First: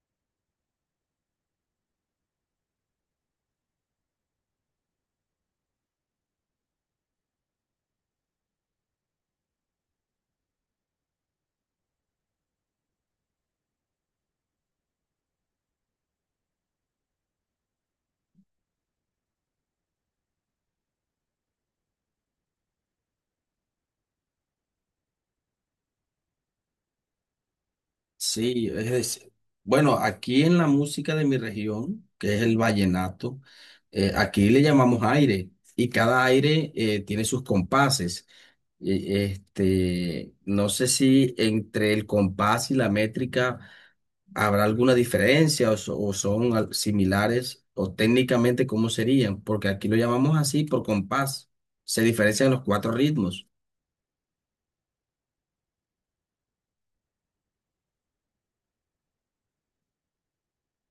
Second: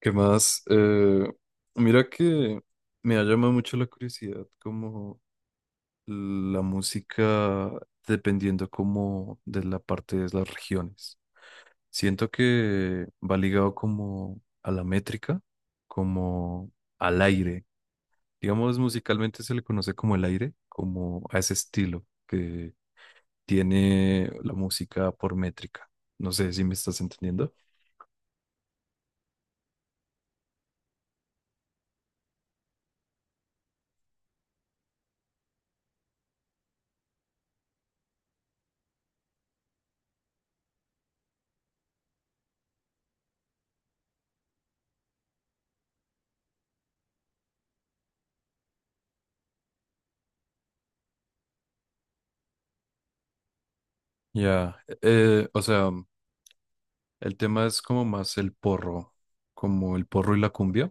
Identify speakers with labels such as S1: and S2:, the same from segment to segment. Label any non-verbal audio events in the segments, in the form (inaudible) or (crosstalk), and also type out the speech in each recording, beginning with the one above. S1: ¿Qué más? Mira que me ha llamado mucho la curiosidad como la música dependiendo como de la parte de las regiones. Siento que va ligado como a la métrica, como al aire. Digamos, musicalmente se le conoce como el aire, como a ese estilo que tiene la música por métrica. No sé si me estás entendiendo.
S2: Sí, es decir, bueno, aquí en la música de mi región, que es el vallenato, aquí le llamamos aire y cada aire tiene sus compases. No sé si entre el compás y la métrica habrá alguna diferencia o, o son similares o técnicamente cómo serían, porque aquí lo llamamos así por compás. Se diferencian los cuatro ritmos,
S1: Ya, o sea... El tema es como más el porro, como el porro y la cumbia.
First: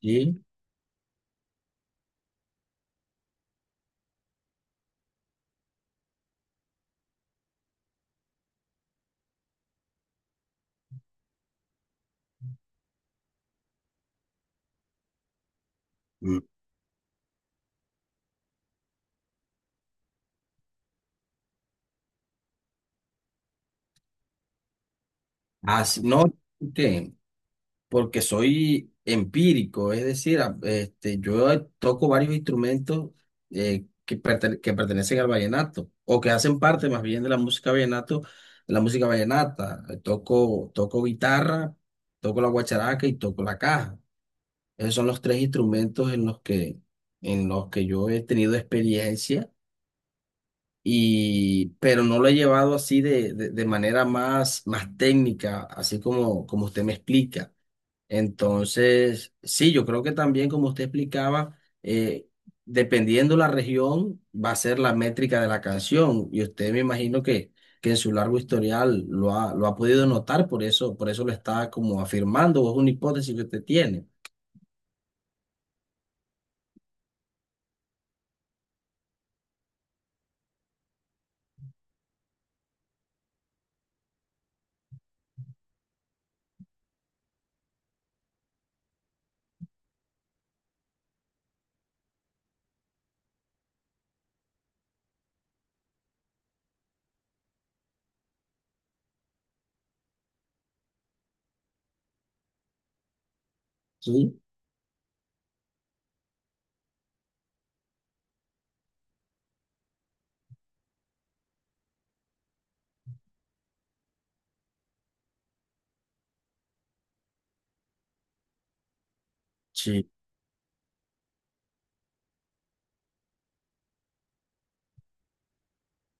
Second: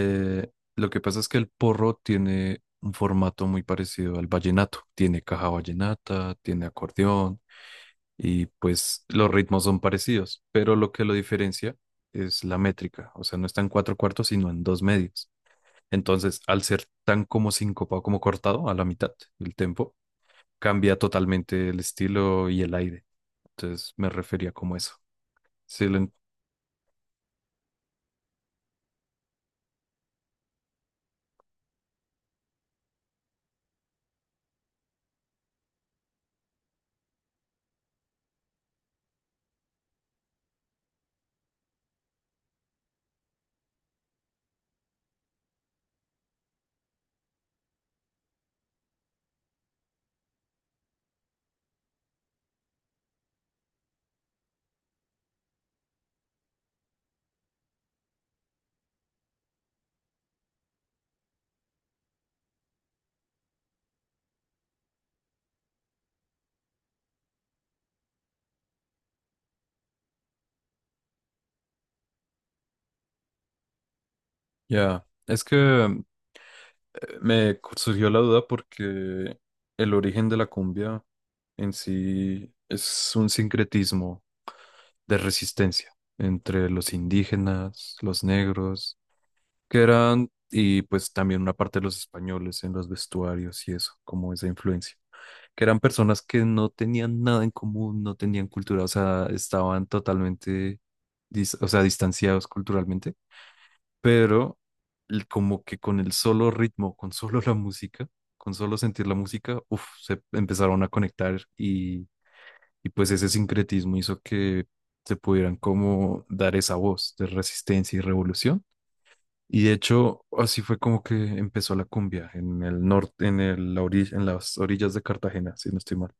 S2: ¿sí?
S1: Lo que pasa es que el porro tiene un formato muy parecido al vallenato. Tiene caja vallenata, tiene acordeón y pues los ritmos son parecidos, pero lo que lo diferencia es la métrica. O sea, no está en cuatro cuartos, sino en dos medios.
S2: Mm.
S1: Entonces, al ser tan como sincopado, como cortado a la mitad del tempo, cambia totalmente el estilo y el aire. Entonces, me refería como eso. Sí,
S2: Así, no, ¿qué? Porque soy empírico, es decir, este, yo toco varios instrumentos que, que pertenecen al vallenato o que hacen parte más bien de la música vallenato, de la música vallenata. Toco guitarra, toco la guacharaca y toco la caja. Esos son los tres instrumentos en los que yo he tenido experiencia. Y, pero no lo he llevado así de manera más, más técnica, así como, como usted me explica. Entonces, sí, yo creo que también, como usted explicaba, eh, dependiendo la región, va a ser la métrica de la canción. Y usted me imagino que en su largo historial lo ha podido notar, por eso lo está como afirmando, o es una hipótesis que usted tiene.
S1: ya. Es que eh, me surgió la duda porque el origen de la cumbia en sí es un sincretismo de resistencia entre los indígenas, los negros, que eran, y pues también una parte de los españoles en los vestuarios y eso, como esa influencia, que eran personas que no tenían nada en común, no tenían cultura, o sea, estaban totalmente, o sea, distanciados culturalmente,
S2: Sí.
S1: pero como que con el solo ritmo, con solo la música, con solo sentir la música, uf, se empezaron a conectar, y pues ese sincretismo hizo que se pudieran como dar esa voz de resistencia y revolución. Y de
S2: Sí.
S1: hecho, así fue como que empezó la cumbia en el norte, en el, la en las orillas de Cartagena, si no estoy mal.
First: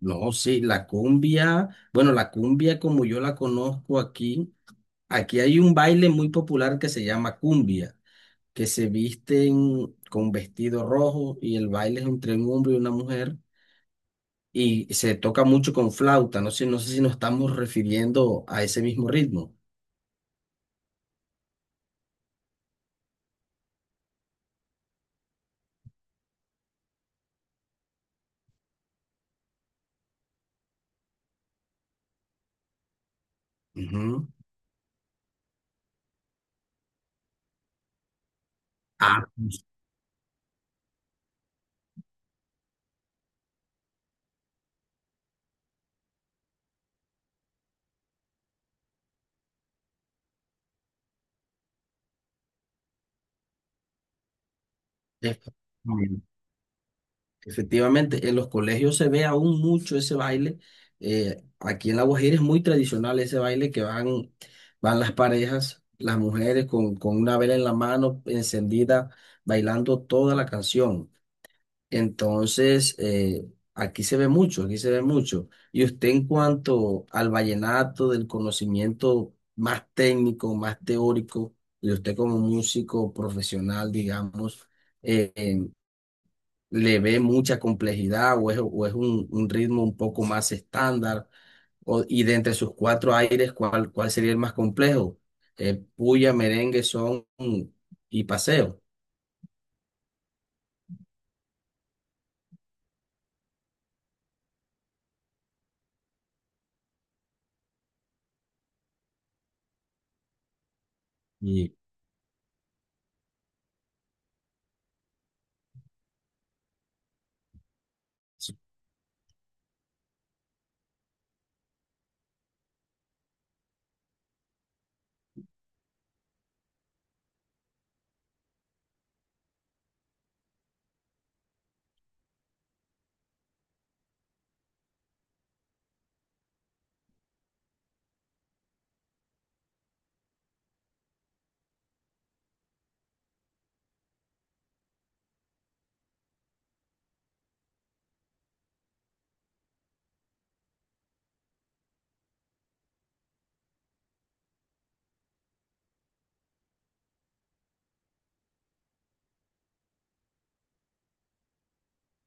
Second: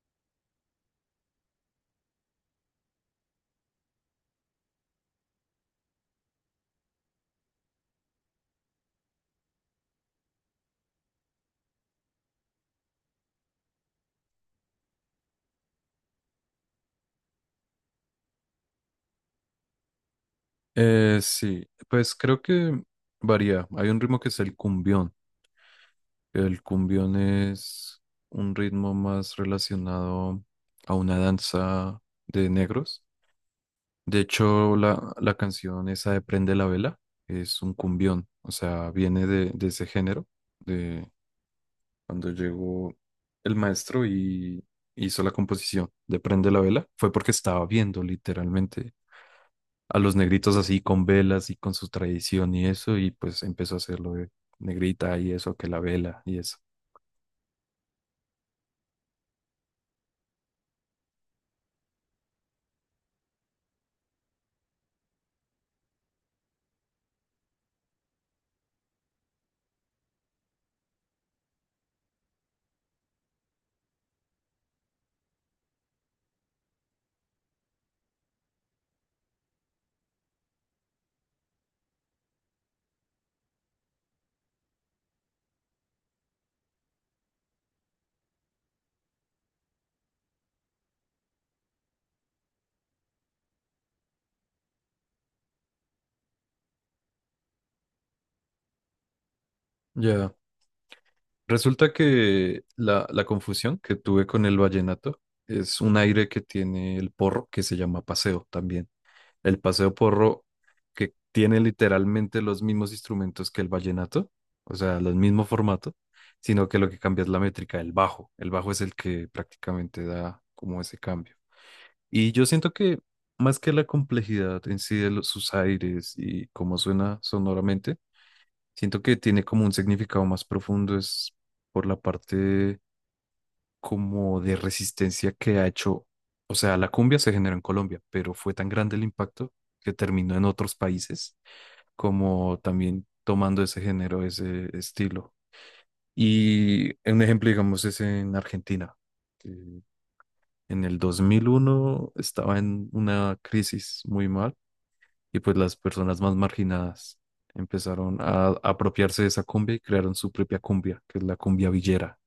S2: No, sí, la cumbia, bueno, la cumbia como yo la conozco aquí, aquí hay un baile muy popular que se llama cumbia, que se visten con vestido rojo y el baile es entre un hombre y una mujer y se toca mucho con flauta. No sé, no sé si nos estamos refiriendo a ese mismo ritmo.
S1: Sí, pues creo que varía. Hay un ritmo que es el cumbión. El cumbión es un ritmo más relacionado a una danza de negros. De
S2: Ujú.
S1: hecho, la canción esa de Prende la Vela es un cumbión, o sea,
S2: Ah,
S1: viene de ese género, de cuando llegó el maestro y hizo la composición de Prende la Vela, fue porque estaba viendo literalmente a los negritos así con velas y con su tradición y eso, y pues empezó a hacerlo de negrita y eso, que la vela
S2: efectivamente.
S1: y eso.
S2: Efectivamente, en los colegios se ve aún mucho ese baile. Aquí en La Guajira es muy tradicional ese baile que van, van las parejas, las mujeres con una vela en la mano encendida, bailando toda la canción. Entonces, aquí se ve mucho, aquí se ve mucho. Y usted en cuanto al vallenato, del conocimiento más técnico, más teórico, y usted como músico profesional, digamos, eh, eh, ¿le ve mucha complejidad o es un ritmo un poco más estándar? Y de entre sus cuatro aires, ¿cuál, cuál sería el más complejo? Puya, merengue, son y paseo.
S1: Ya. Resulta que la confusión que tuve con el vallenato es un aire que tiene el porro que se llama paseo también. El paseo porro que tiene
S2: Y,
S1: literalmente los mismos instrumentos que el vallenato, o sea, el mismo formato, sino que lo que cambia es la métrica, el bajo. El bajo es el que prácticamente da como ese cambio. Y yo siento que más que la complejidad en sí de sus aires y cómo suena sonoramente, siento que tiene como un significado más profundo, es por la parte como de resistencia que ha hecho, o sea, la cumbia se generó en Colombia, pero fue tan grande el impacto que terminó en otros países, como también tomando ese género, ese estilo. Y un ejemplo, digamos, es en Argentina, que en el 2001 estaba en una crisis muy mal y pues las personas más marginadas empezaron a apropiarse de esa cumbia y crearon su propia cumbia, que es la cumbia villera.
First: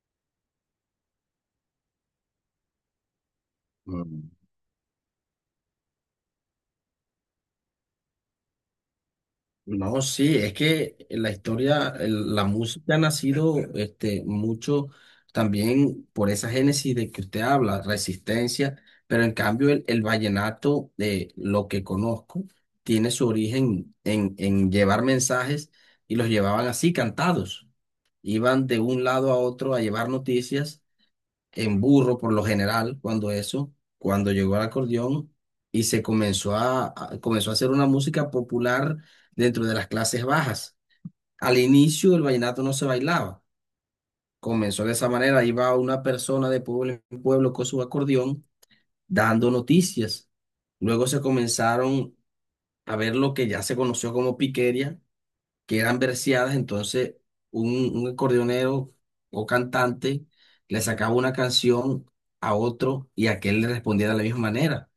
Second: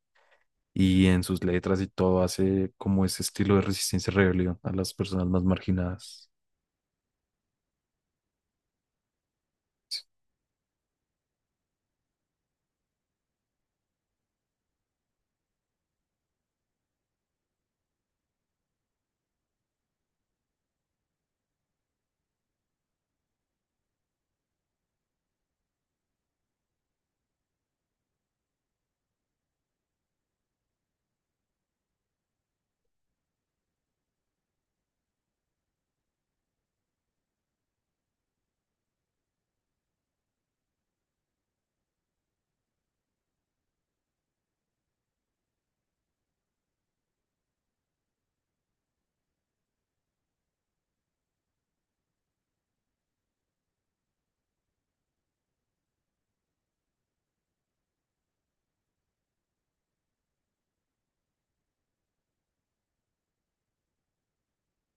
S1: Y en sus letras y todo hace como ese estilo de resistencia y rebelión a las personas más marginadas.
S2: no, sí, es que la historia, la música ha nacido este, mucho también por esa génesis de que usted habla, resistencia, pero en cambio el vallenato, de lo que conozco, tiene su origen en llevar mensajes y los llevaban así, cantados. Iban de un lado a otro a llevar noticias en burro por lo general, cuando eso, cuando llegó el acordeón y se comenzó a, comenzó a hacer una música popular dentro de las clases bajas. Al inicio el vallenato no se bailaba, comenzó de esa manera, iba una persona de pueblo en pueblo con su acordeón dando noticias. Luego se comenzaron a ver lo que ya se conoció como piquería, que eran verseadas, entonces un acordeonero o cantante le sacaba una canción a otro y aquel le respondía de la misma manera.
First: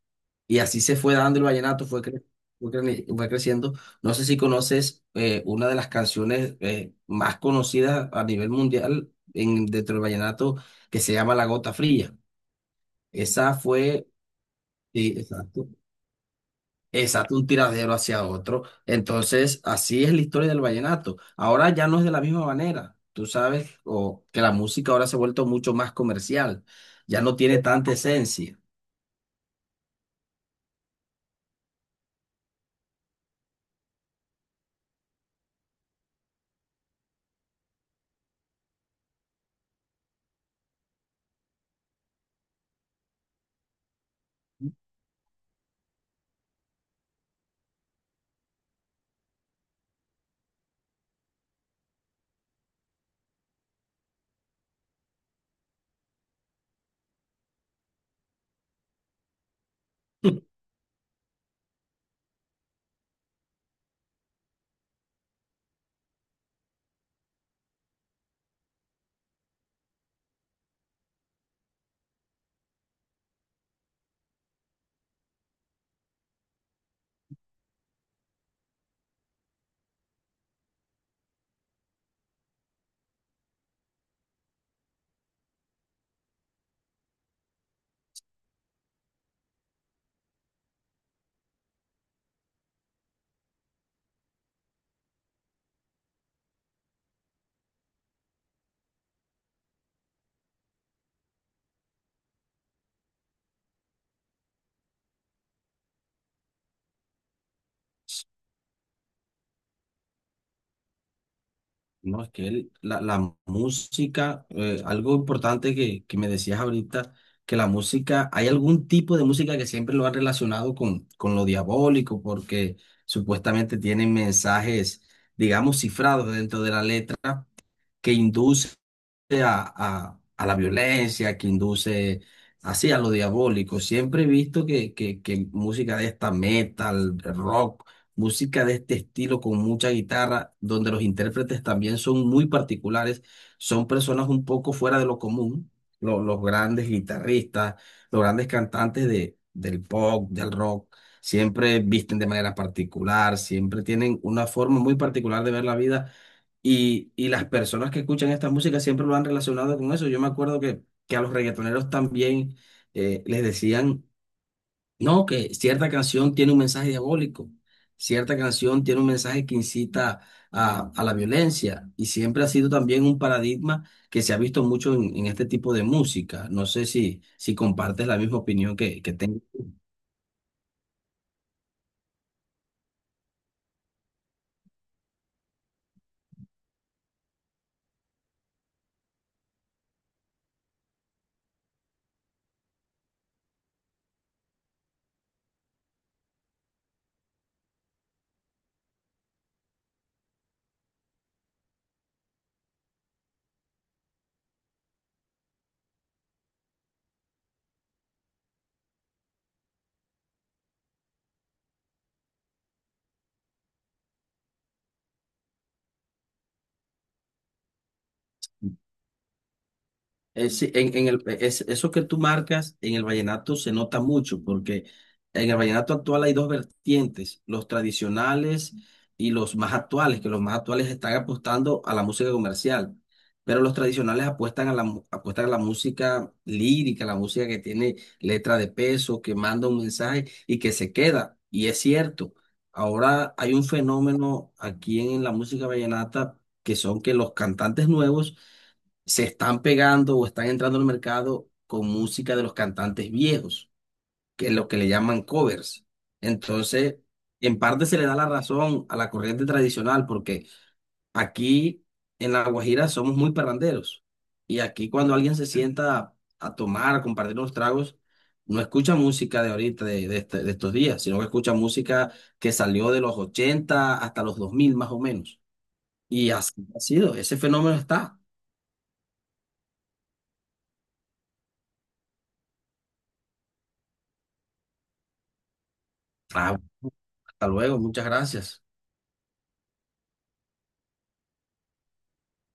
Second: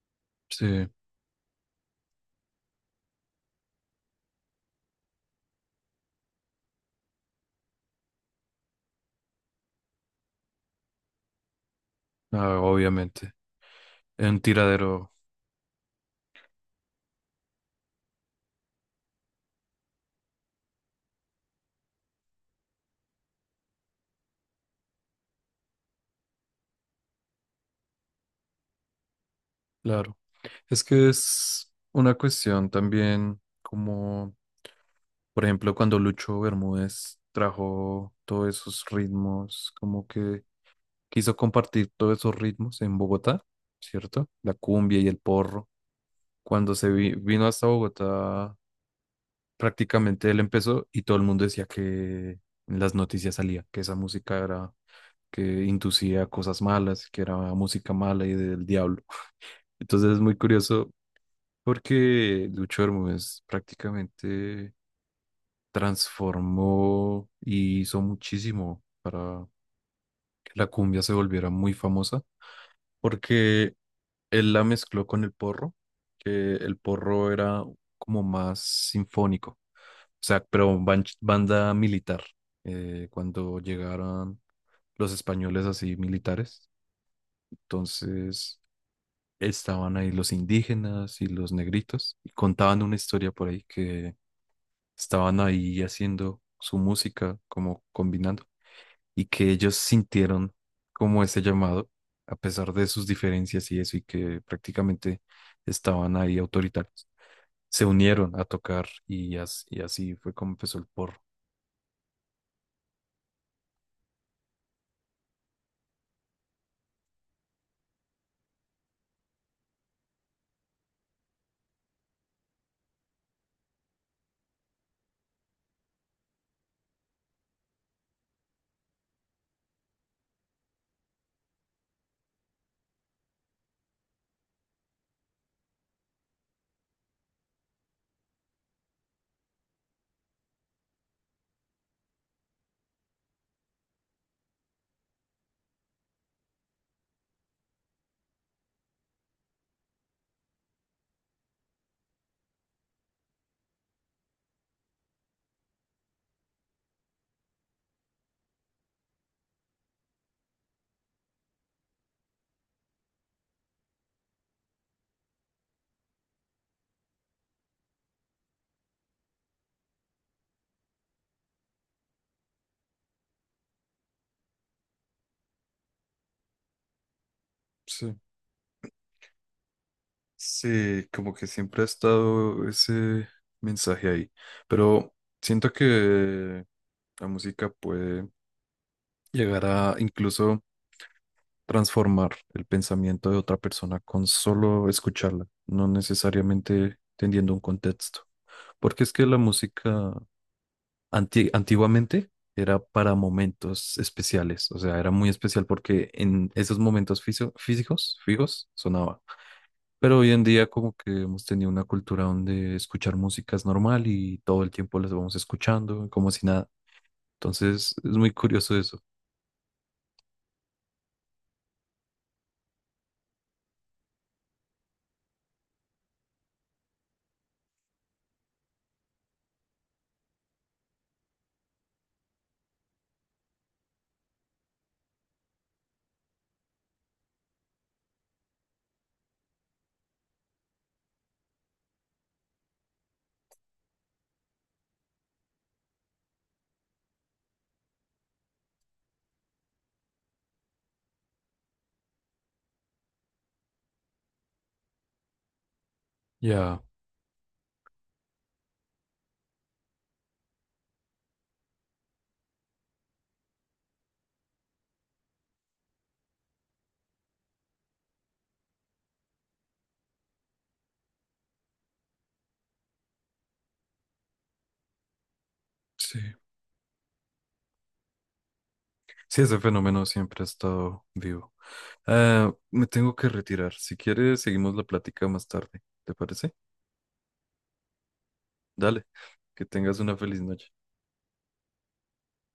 S2: Y así
S1: Sí,
S2: se fue dando el vallenato, fue creciendo. No sé si conoces una de las canciones más conocidas a nivel mundial en, dentro del vallenato, que se llama La Gota Fría.
S1: ah, obviamente.
S2: Esa fue,
S1: En tiradero,
S2: sí, exacto. Exacto, un tiradero hacia otro. Entonces, así es la historia del vallenato. Ahora ya no es de la misma manera. Tú sabes, o que la música ahora se ha vuelto mucho más comercial. Ya no tiene tanta esencia.
S1: claro. Es que es una cuestión también como... Por ejemplo, cuando Lucho Bermúdez trajo todos esos ritmos, como que quiso compartir todos esos ritmos en Bogotá, ¿cierto? La cumbia y el porro. Cuando se vino hasta Bogotá, prácticamente él empezó y todo el mundo decía que en las noticias salía, que esa música era, que inducía cosas malas, que era música mala y del diablo. Entonces es muy
S2: (laughs)
S1: curioso porque Lucho Bermúdez prácticamente transformó y hizo muchísimo para que la cumbia se volviera muy famosa, porque él la mezcló con el porro, que el porro era como más sinfónico, o sea, pero banda militar, cuando llegaron los españoles así militares, entonces estaban ahí los indígenas y los negritos y contaban una historia por ahí que estaban ahí haciendo su música, como combinando, y que ellos sintieron como ese llamado, a pesar de sus diferencias y eso, y que prácticamente estaban ahí autoritarios. Se unieron a tocar y, y así fue como empezó el porro.
S2: No, es que la, la música, algo importante que me decías ahorita, que la música, hay algún tipo de música que siempre lo han relacionado con lo diabólico, porque supuestamente tienen mensajes, digamos, cifrados dentro de la letra que induce a, a la violencia, que induce así a lo diabólico. Siempre he visto que música de esta metal, rock, música de este estilo con mucha guitarra, donde los intérpretes también son muy particulares, son personas un poco fuera de lo común, los grandes guitarristas, los grandes cantantes de, del pop, del rock. Siempre visten de manera particular, siempre tienen una forma muy particular de ver la vida y las personas que escuchan esta música siempre lo han relacionado con eso. Yo me acuerdo que a los reggaetoneros también les decían, no, que cierta canción tiene un mensaje diabólico, cierta canción tiene un mensaje que incita a la violencia. Y siempre ha sido también un paradigma que se ha visto mucho en este tipo de música. No sé si, si compartes
S1: Sí.
S2: la misma opinión que tengo.
S1: Sí, como que siempre ha estado ese mensaje ahí, pero siento que la música puede llegar a incluso transformar el pensamiento de otra persona con solo escucharla, no necesariamente teniendo un contexto. Porque es que la música antiguamente era para momentos especiales, o sea, era muy especial porque en esos momentos físicos, fijos, sonaba. Pero hoy en día como que hemos tenido una cultura donde escuchar música es normal y todo el tiempo las vamos escuchando, como si nada. Entonces es muy curioso eso.
S2: Sí, en el, eso que tú marcas en el vallenato se nota mucho, porque en el vallenato actual hay dos vertientes, los tradicionales y los más actuales, que los más actuales están apostando a la música comercial, pero los tradicionales apuestan a la, apuestan a la música lírica, la música que tiene letra de peso, que manda un mensaje y que se queda. Y es cierto, ahora hay un fenómeno aquí en la música vallenata, que son que los cantantes nuevos se están pegando o están entrando al mercado con música de los cantantes viejos, que es lo que le llaman covers.
S1: Ya,
S2: Entonces, en parte se le da la razón a la corriente tradicional porque aquí en La Guajira somos muy parranderos y aquí cuando alguien se sienta a tomar, a compartir unos tragos, no escucha música de ahorita, de, de estos días, sino que escucha música que salió de los 80 hasta los 2000 más o menos.
S1: sí.
S2: Y así ha sido, ese fenómeno está.
S1: Sí, ese fenómeno siempre ha estado vivo. Ah, me tengo que retirar. Si quieres, seguimos la plática más tarde. ¿Te parece?
S2: Hasta luego, muchas gracias.
S1: Dale, que tengas una feliz noche.